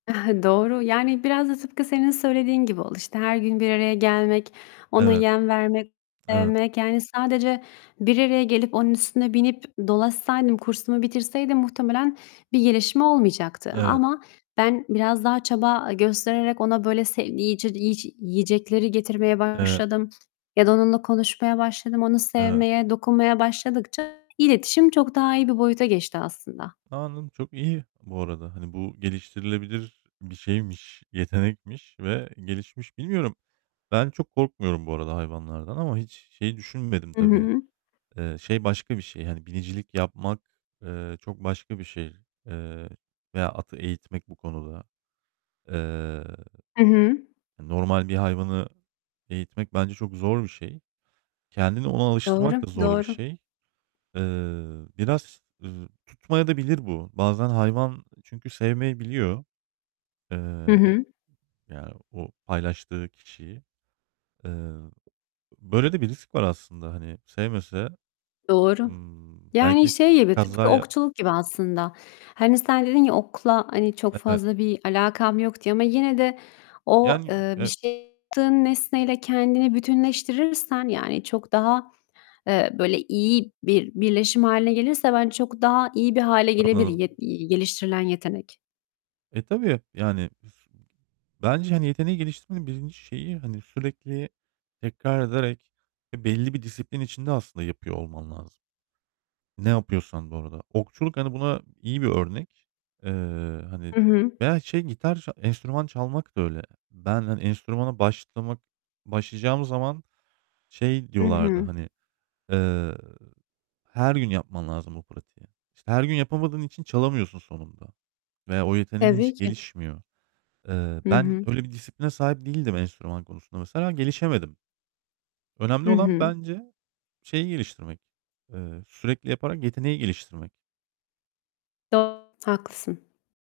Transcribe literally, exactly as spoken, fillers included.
Doğru. Yani biraz da tıpkı senin söylediğin gibi oldu. İşte, her gün bir araya gelmek, ona Evet. yem vermek, Eve [unintelligible] yani, sadece bir araya gelip onun üstüne binip dolaşsaydım, kursumu bitirseydim, muhtemelen bir gelişme olmayacaktı Evet. ama ben biraz daha çaba göstererek ona, böyle, [unintelligible] yiyecekleri getirmeye Evet. başladım ya da onunla konuşmaya başladım. Onu Evet. sevmeye, dokunmaya başladıkça iletişim çok daha iyi bir boyuta geçti aslında. A, anladım, çok iyi bu arada. Hani, bu geliştirilebilir bir şeymiş, yetenekmiş ve gelişmiş Bilmiyorum, ben çok korkmuyorum bu arada hayvanlardan ama hiç şey düşünmedim I tabii. hı. Eee, şey başka bir şey, hani, binicilik yapmak, eee, çok başka bir şey, eee, veya atı eğitmek bu konuda. Eee, I hı. normal bir hayvanı eğitmek bence çok zor bir şey. Kendini ona alıştırmak Doğru, da zor bir doğru. şey. Eee, biraz, ııı, tutmayabilir de bu. Bazen hayvan çünkü sevmeyebiliyor. Hı Eee, e hı. ya, o paylaştığı kişiyi. Eee, böyle de bir risk var aslında, hani, sevmese, Doğru. ımm, Yani, belki şey gibi, tıpkı kaza ya okçuluk gibi aslında. Hani, sen dedin ya, "Okla, hani, çok Evet. fazla bir alakam yok." diye. Ama yine de o, Yani, eee, bir e şey tığın nesneyle kendini bütünleştirirsen, yani, çok daha, eee, böyle, iyi bir birleşim hâline gelirse bence çok daha iyi bir hâle gelebilir, Anladım. ye y geliştirilen yetenek. E, tabii. Yani, [unintelligible] bence, hani, yeteneği geliştirmenin birinci şeyi, hani, sürekli tekrar ederek, eee, belli bir disiplin içinde aslında yapıyor olman lazım. Ne yapıyorsan bu arada. Okçuluk, hani, buna iyi bir örnek. Eee, hani, Hı hı. veya şey gitar enstrüman çalmak da öyle. Ben, hani, enstrümana başlamak başlayacağım zaman, şey, Hı diyorlardı, hı. hani, eee, "Her gün yapman lazım o pratiği." İşte, her gün yapamadığın için çalamıyorsun sonunda veya o yeteneğin Tabii hiç ki. gelişmiyor. Eee, Hı ben hı. öyle bir disipline sahip değildim enstrüman konusunda mesela, gelişemedim. Önemli Hı olan hı. bence şeyi geliştirmek, eee, sürekli yaparak yeteneği geliştirmek. Do Haklısın.